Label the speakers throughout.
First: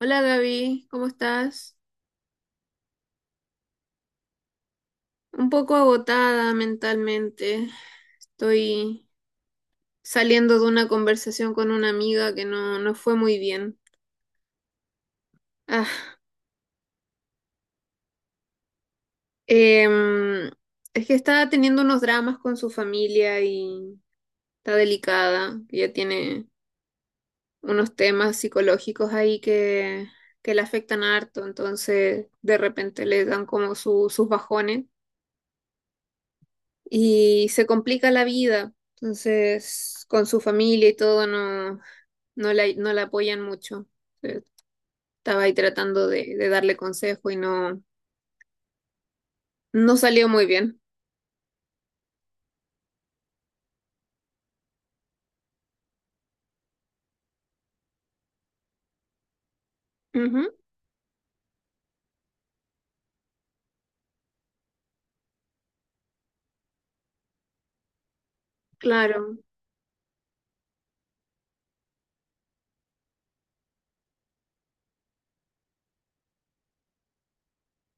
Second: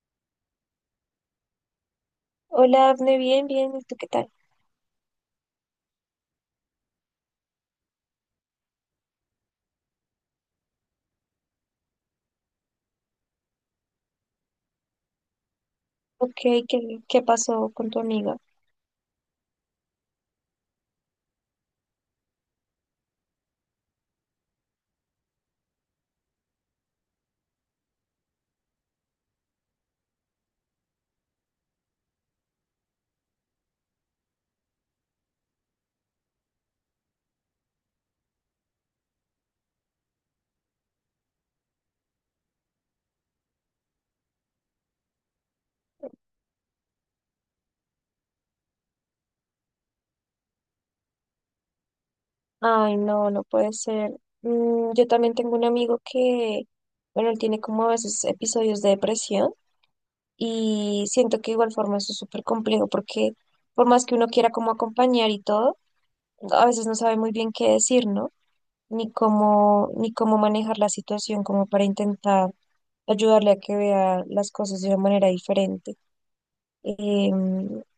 Speaker 1: Hola, Gaby, ¿cómo estás?
Speaker 2: Hola, Afne, bien, bien, ¿y tú qué tal?
Speaker 1: Un poco agotada mentalmente. Estoy saliendo de una conversación con una amiga que no fue muy bien. Ah,
Speaker 2: Ok, ¿qué, ¿qué pasó con tu amiga?
Speaker 1: em, es que está teniendo unos dramas con su familia y está delicada. Ya tiene unos temas psicológicos ahí que le afectan harto, entonces de repente le dan como sus bajones. Y se complica la vida. Entonces, con su familia y todo, no la apoyan mucho. Eh, Estaba ahí tratando de darle consejo y no salió muy bien.
Speaker 2: Ay, no, no puede ser. Mm, yo también tengo un amigo que, bueno, él tiene como a veces episodios de depresión
Speaker 1: Ujú,
Speaker 2: y siento que de igual forma eso es súper complejo porque por más que uno quiera como acompañar y todo, a veces no sabe muy bien qué decir, ¿no? Ni
Speaker 1: claro.
Speaker 2: cómo, ni cómo manejar la situación como para intentar ayudarle a que vea las cosas de una manera diferente. Eh,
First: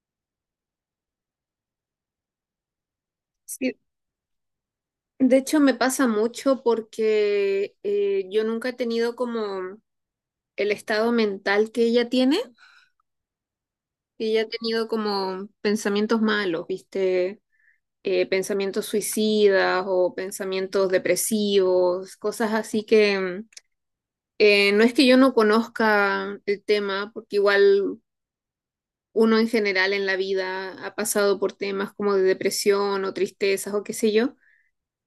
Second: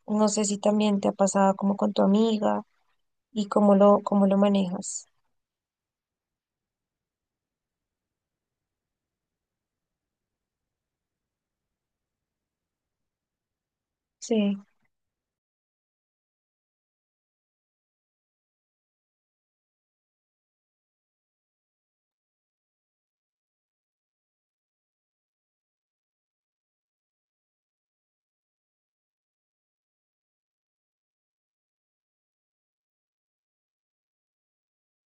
Speaker 2: no sé si también te ha pasado como con tu amiga y
Speaker 1: Sí.
Speaker 2: cómo lo manejas.
Speaker 1: De hecho, me pasa mucho porque yo nunca he tenido como el estado mental que ella tiene. Ella ha
Speaker 2: Sí.
Speaker 1: tenido como pensamientos malos, ¿viste? Pensamientos suicidas o pensamientos depresivos, cosas así que no es que yo no conozca el tema, porque igual uno en general en la vida ha pasado por temas como de depresión o tristezas o qué sé yo,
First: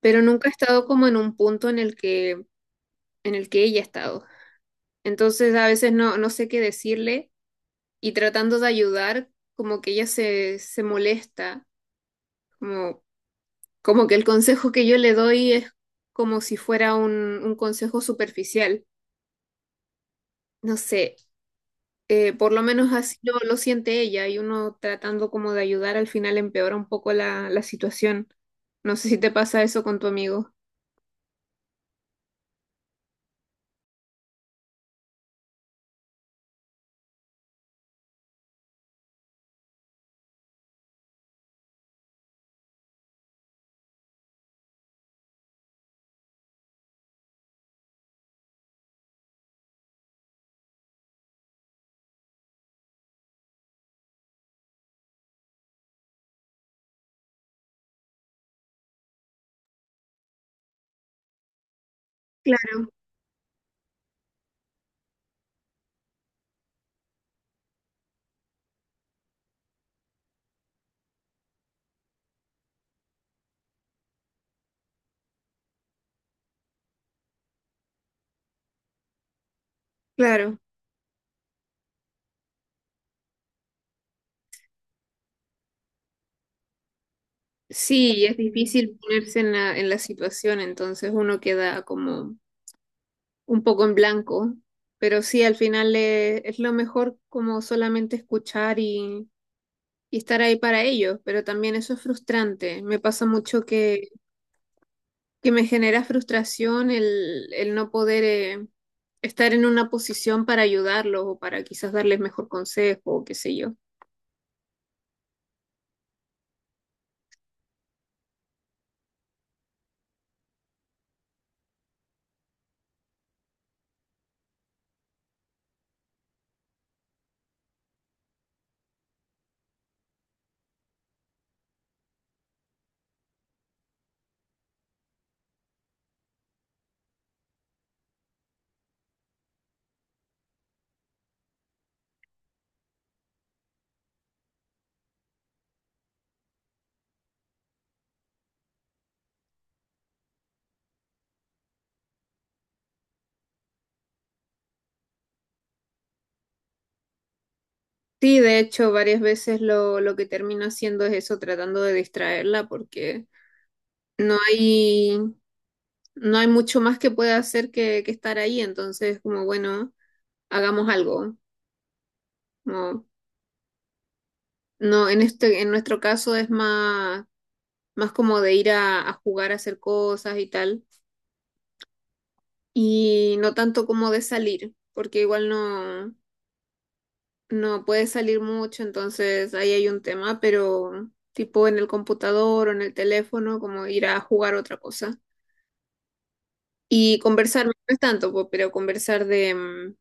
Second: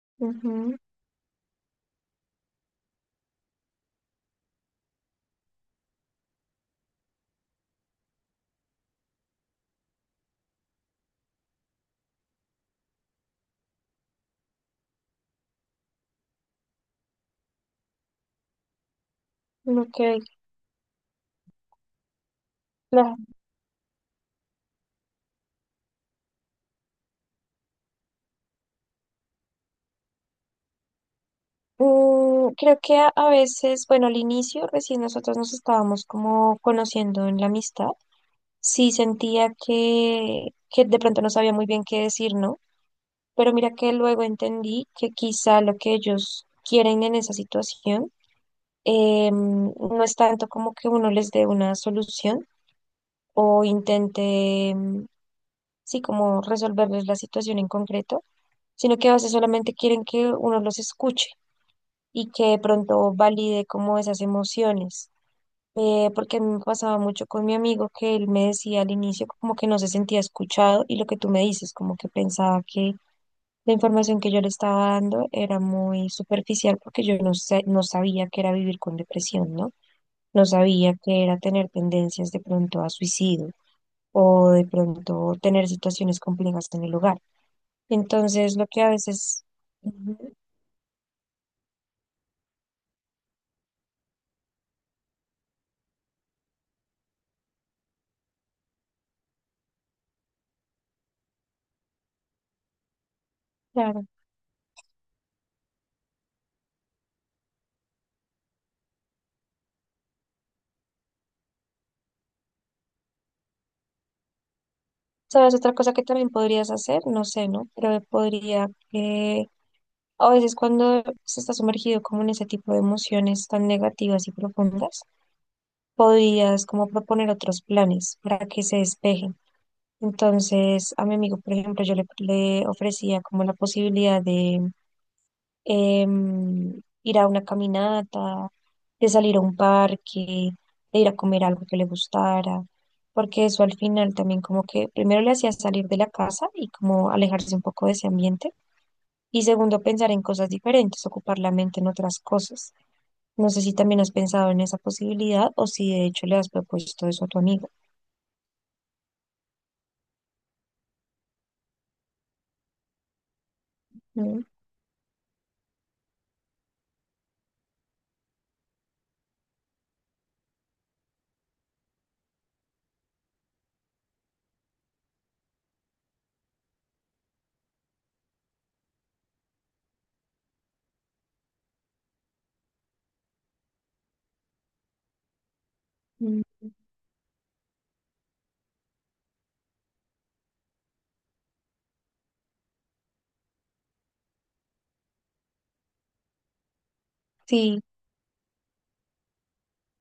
Speaker 1: pero nunca he estado como en un punto en en el que ella ha estado. Entonces a veces no sé qué decirle y tratando de ayudar, como que ella se molesta, como. Como que el consejo que yo le doy es como si fuera un consejo superficial.
Speaker 2: Ujú. Ok,
Speaker 1: No sé, por lo menos
Speaker 2: claro.
Speaker 1: así lo siente ella y uno tratando como de ayudar al final empeora un poco la situación. No sé si te pasa eso con tu amigo.
Speaker 2: Mm, creo que a veces, bueno, al inicio recién nosotros nos estábamos como conociendo en la amistad. Sí sentía que de pronto no sabía muy bien qué decir, ¿no? Pero mira que luego entendí que quizá lo que ellos quieren en esa situación no es tanto como que uno les dé una solución, o intente, sí, como resolverles la situación en concreto, sino que a veces solamente quieren que uno los escuche y que de
Speaker 1: Claro.
Speaker 2: pronto valide como esas emociones. Porque a mí me pasaba mucho con mi amigo que él me decía al inicio como que no se sentía escuchado y lo que tú me dices, como que pensaba que la información que yo le estaba dando era muy superficial porque yo no sé, no sabía que era vivir con depresión, ¿no? No
Speaker 1: Claro.
Speaker 2: sabía que era tener tendencias de pronto a suicidio o de pronto tener situaciones complejas en el hogar.
Speaker 1: Sí, es
Speaker 2: Entonces, lo que a
Speaker 1: difícil ponerse
Speaker 2: veces,
Speaker 1: en en la
Speaker 2: ujú,
Speaker 1: situación, entonces uno queda como un poco en blanco, pero sí, al final es lo mejor como solamente escuchar y estar ahí para ellos, pero también eso es frustrante. Me pasa mucho
Speaker 2: claro,
Speaker 1: que me genera frustración el no poder estar en una posición para ayudarlos o para quizás darles mejor consejo o qué sé yo.
Speaker 2: ¿sabes? Otra cosa que también podrías hacer, no sé, ¿no? Pero podría que a veces cuando se está sumergido como en ese tipo de emociones tan negativas y profundas, podrías como proponer otros planes para que se despejen. Entonces, a mi amigo, por ejemplo, yo le ofrecía como la posibilidad de ir a una caminata, de salir a un parque, de ir a comer algo que le gustara, porque eso al final también como que primero le hacía salir de la casa y como alejarse un poco de ese ambiente, y segundo pensar en cosas diferentes, ocupar la mente en otras cosas. No sé si también has pensado en esa posibilidad o si de hecho le has propuesto eso a tu amiga.
Speaker 1: Sí, de hecho, varias veces lo que termino haciendo es eso, tratando de distraerla porque no
Speaker 2: ¿No?
Speaker 1: hay, no hay mucho más que pueda hacer que estar ahí, entonces como bueno, hagamos algo. Como, no, en este, en nuestro caso es más como de ir a jugar, a hacer cosas y tal, y no tanto como de salir, porque igual
Speaker 2: Mm.
Speaker 1: no puedes salir mucho, entonces ahí hay un tema, pero tipo en el computador o en el teléfono, como ir a jugar otra cosa. Y conversar, no
Speaker 2: Sí,
Speaker 1: es tanto, po, pero conversar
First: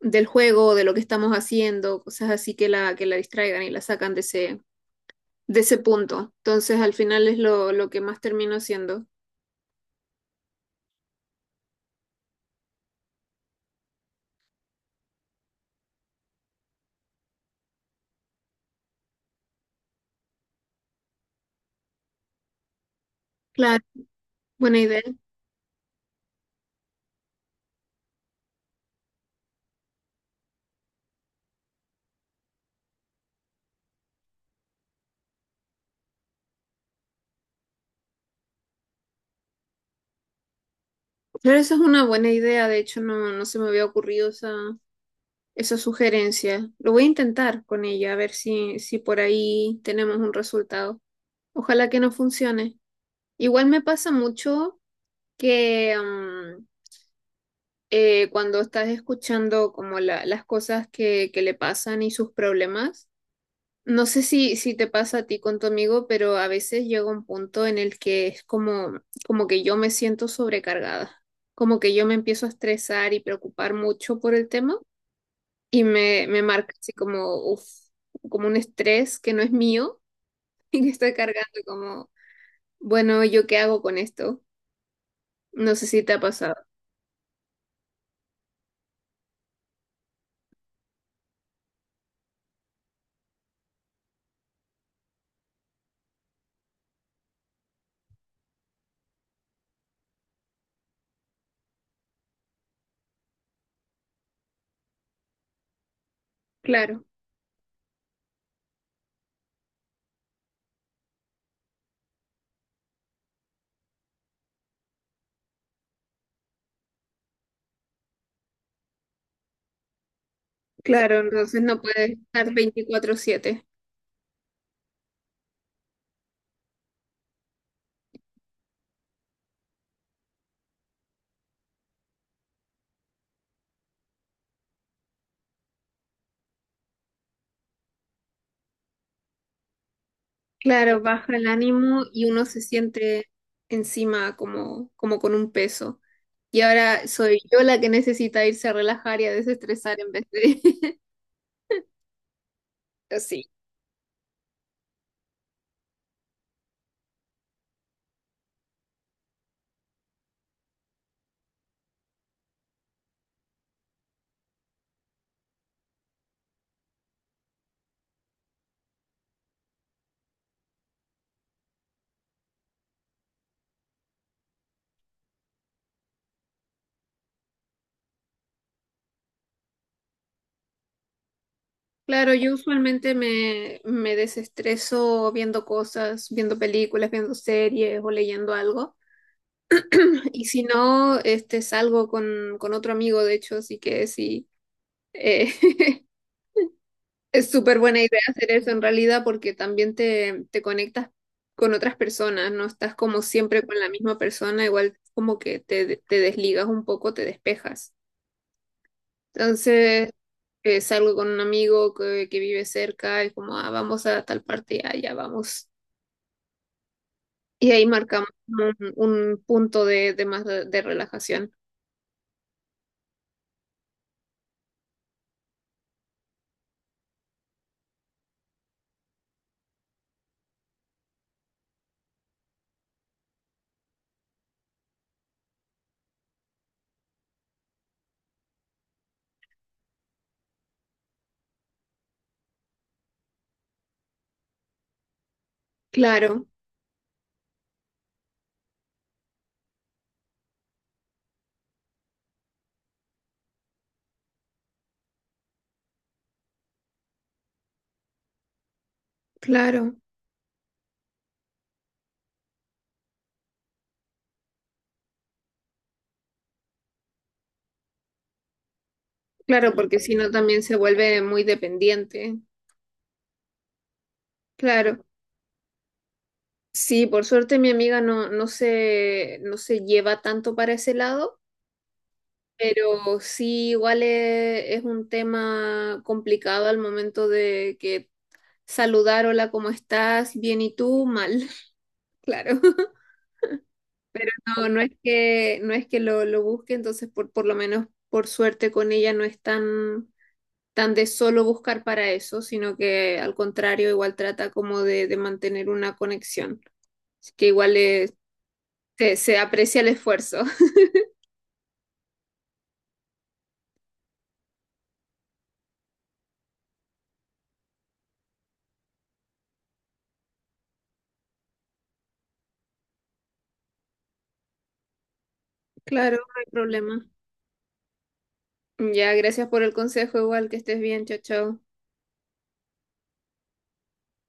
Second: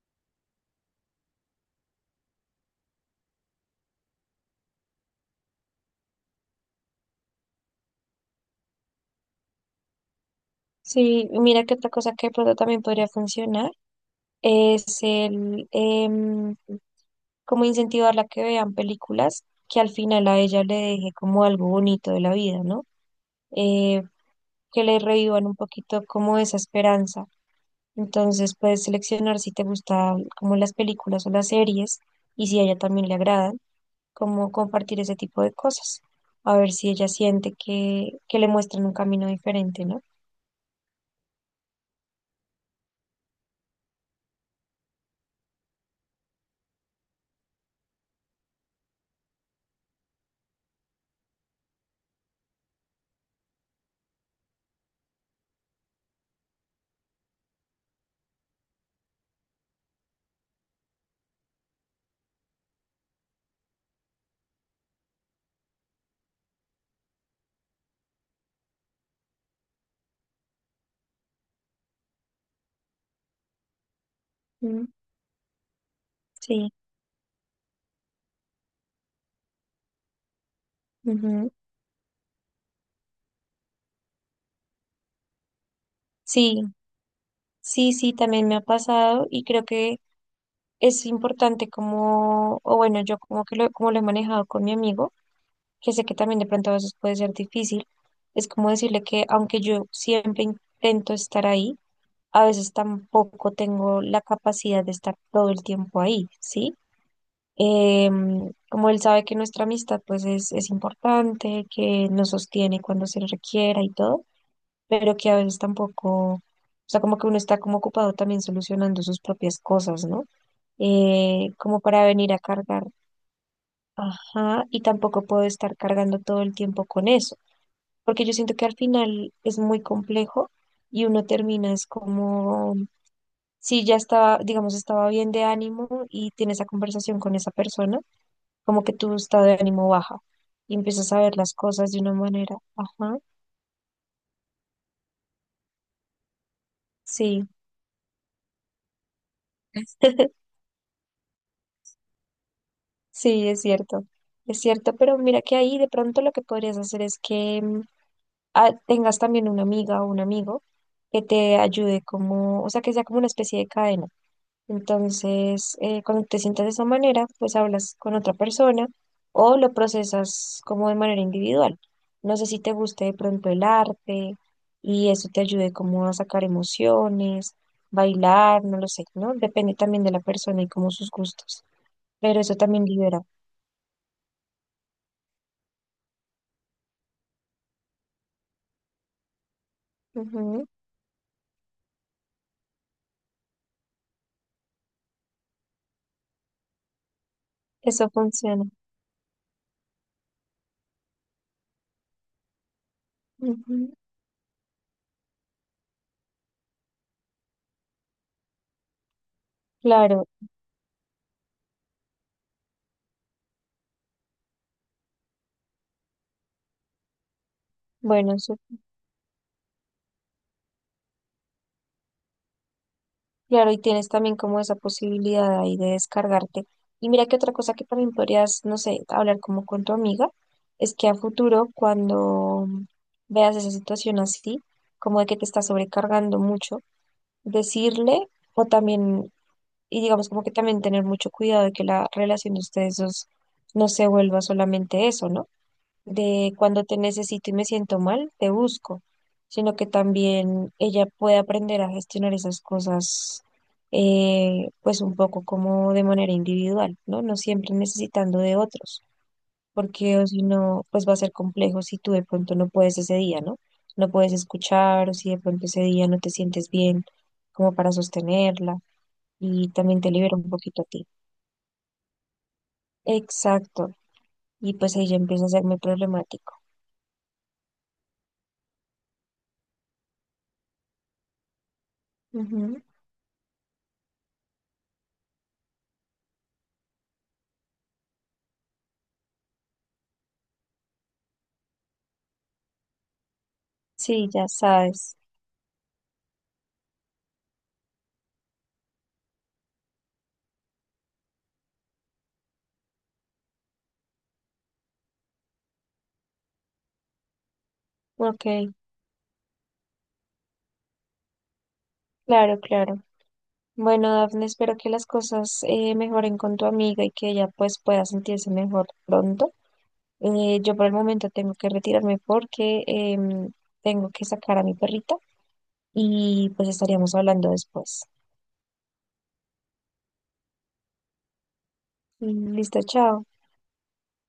Speaker 1: del juego, de lo que estamos haciendo, cosas así que la distraigan y la sacan de de ese punto. Entonces al final es lo que más termino haciendo.
Speaker 2: sí, mira que otra cosa que de pronto también podría funcionar es como incentivarla a que vean películas que al final a ella le deje como algo bonito de la vida, ¿no?
Speaker 1: Claro,
Speaker 2: Eh,
Speaker 1: buena
Speaker 2: que le
Speaker 1: idea.
Speaker 2: revivan un poquito como esa esperanza. Entonces puedes seleccionar si te gustan como las películas o las series y si a ella también le agradan, como compartir ese tipo de cosas. A ver si ella siente que le muestran un camino diferente, ¿no?
Speaker 1: Pero esa es una buena idea, de hecho no se me había ocurrido esa sugerencia. Lo voy a intentar con ella, a ver si por ahí tenemos un resultado. Ojalá que no funcione. Igual me pasa mucho que cuando estás escuchando como las cosas que le pasan y sus problemas. No sé si te pasa a ti con tu amigo, pero a veces llega un punto en el que es como, como que yo me siento sobrecargada, como que yo me empiezo a estresar y preocupar mucho por el tema
Speaker 2: Mm,
Speaker 1: y me
Speaker 2: sí.
Speaker 1: marca así como, uf, como un estrés que no es mío y que estoy
Speaker 2: Ujú.
Speaker 1: cargando como, bueno, ¿yo qué hago con esto? No sé si te ha pasado.
Speaker 2: Sí, sí, sí, también me ha pasado y creo que es importante como, o bueno, yo como que lo, como lo he manejado con mi amigo, que sé que también de pronto a veces puede ser difícil, es como decirle que aunque yo siempre intento estar ahí, a veces tampoco tengo la capacidad de estar todo el tiempo ahí, ¿sí?
Speaker 1: Claro,
Speaker 2: Em, como él sabe que nuestra amistad pues es importante, que nos sostiene cuando se requiera y todo, pero que a veces tampoco, o sea, como que uno está como ocupado también solucionando sus propias cosas, ¿no?
Speaker 1: claro, entonces
Speaker 2: Como
Speaker 1: no
Speaker 2: para
Speaker 1: puedes
Speaker 2: venir a
Speaker 1: estar
Speaker 2: cargar,
Speaker 1: 24/7.
Speaker 2: ajá, y tampoco puedo estar cargando todo el tiempo con eso, porque yo siento que al final es muy complejo y uno termina es como, si ya estaba, digamos, estaba bien de ánimo y tiene esa conversación con esa persona, como que tu estado de ánimo baja y
Speaker 1: Claro,
Speaker 2: empiezas a
Speaker 1: baja
Speaker 2: ver
Speaker 1: el
Speaker 2: las cosas de
Speaker 1: ánimo
Speaker 2: una
Speaker 1: y uno
Speaker 2: manera,
Speaker 1: se
Speaker 2: ajá,
Speaker 1: siente encima como, como con un peso. Y ahora soy
Speaker 2: sí.
Speaker 1: yo la que necesita irse a relajar y a desestresar en vez de... Pero
Speaker 2: Sí,
Speaker 1: sí.
Speaker 2: es cierto, pero mira que ahí de pronto lo que podrías hacer es que tengas también una amiga o un amigo que te ayude como, o sea, que sea como una especie de cadena. Entonces, cuando te sientas de esa manera, pues hablas con otra persona o lo procesas como de manera individual. No sé si te guste de pronto el arte y eso te ayude como a sacar emociones, bailar, no lo sé, ¿no? Depende también de la persona y como sus gustos,
Speaker 1: Claro,
Speaker 2: pero
Speaker 1: yo
Speaker 2: eso también
Speaker 1: usualmente
Speaker 2: libera.
Speaker 1: me desestreso viendo cosas, viendo películas, viendo series o leyendo algo. Y si
Speaker 2: Ujú.
Speaker 1: no, este, salgo con otro amigo, de hecho, así que sí. eh, es súper buena
Speaker 2: Eso
Speaker 1: idea hacer
Speaker 2: funciona.
Speaker 1: eso en realidad porque también te conectas con otras personas, no estás como siempre con la
Speaker 2: Ujú.
Speaker 1: misma persona, igual como que te desligas un poco, te despejas. Entonces,
Speaker 2: Claro,
Speaker 1: salgo con un amigo que vive cerca y como, ah, vamos a tal parte, ah, ya vamos. Y ahí marcamos
Speaker 2: bueno, eso,
Speaker 1: como un punto de relajación.
Speaker 2: claro, y tienes también como esa posibilidad ahí de descargarte. Y mira que otra cosa que también podrías, no sé, hablar como con tu amiga, es que a futuro, cuando veas esa situación así, como de que te está sobrecargando mucho, decirle o también, y digamos como que también tener mucho cuidado de que la relación de ustedes dos no se vuelva solamente eso, ¿no?
Speaker 1: Claro,
Speaker 2: De cuando te necesito y me siento mal, te busco, sino que también ella puede aprender a gestionar esas cosas, pues un poco como de manera individual, ¿no? No siempre necesitando de otros,
Speaker 1: claro,
Speaker 2: porque o si no, pues va a ser complejo si tú de pronto no puedes ese día, ¿no? No puedes escuchar o si de pronto ese día no te sientes bien como para sostenerla y
Speaker 1: claro, porque
Speaker 2: también te
Speaker 1: si no
Speaker 2: libera un
Speaker 1: también se
Speaker 2: poquito a ti.
Speaker 1: vuelve muy dependiente.
Speaker 2: Exacto. Y pues
Speaker 1: Claro.
Speaker 2: ahí ya empieza a hacerme problemático.
Speaker 1: Sí, por suerte mi amiga no se lleva tanto para ese lado,
Speaker 2: Ujú.
Speaker 1: pero sí igual es un tema complicado al momento de que saludar, hola, ¿cómo estás? Bien, ¿y tú? Mal, claro.
Speaker 2: Sí, ya
Speaker 1: No,
Speaker 2: sabes.
Speaker 1: no es que lo busque, entonces por lo menos por suerte con ella no es tan, tan de solo buscar para eso, sino que al contrario igual trata como de mantener una conexión. Así que igual
Speaker 2: Ok,
Speaker 1: se aprecia el esfuerzo.
Speaker 2: claro, claro. Bueno, Dafne, espero que las cosas mejoren con tu amiga y que ella pues pueda sentirse mejor pronto. Yo por el momento tengo que retirarme porque em, tengo que sacar a mi perrita
Speaker 1: Claro, no hay
Speaker 2: y pues
Speaker 1: problema.
Speaker 2: estaríamos hablando después.
Speaker 1: Ya, gracias por el consejo, igual que estés bien, chao, chao.
Speaker 2: Listo, chao.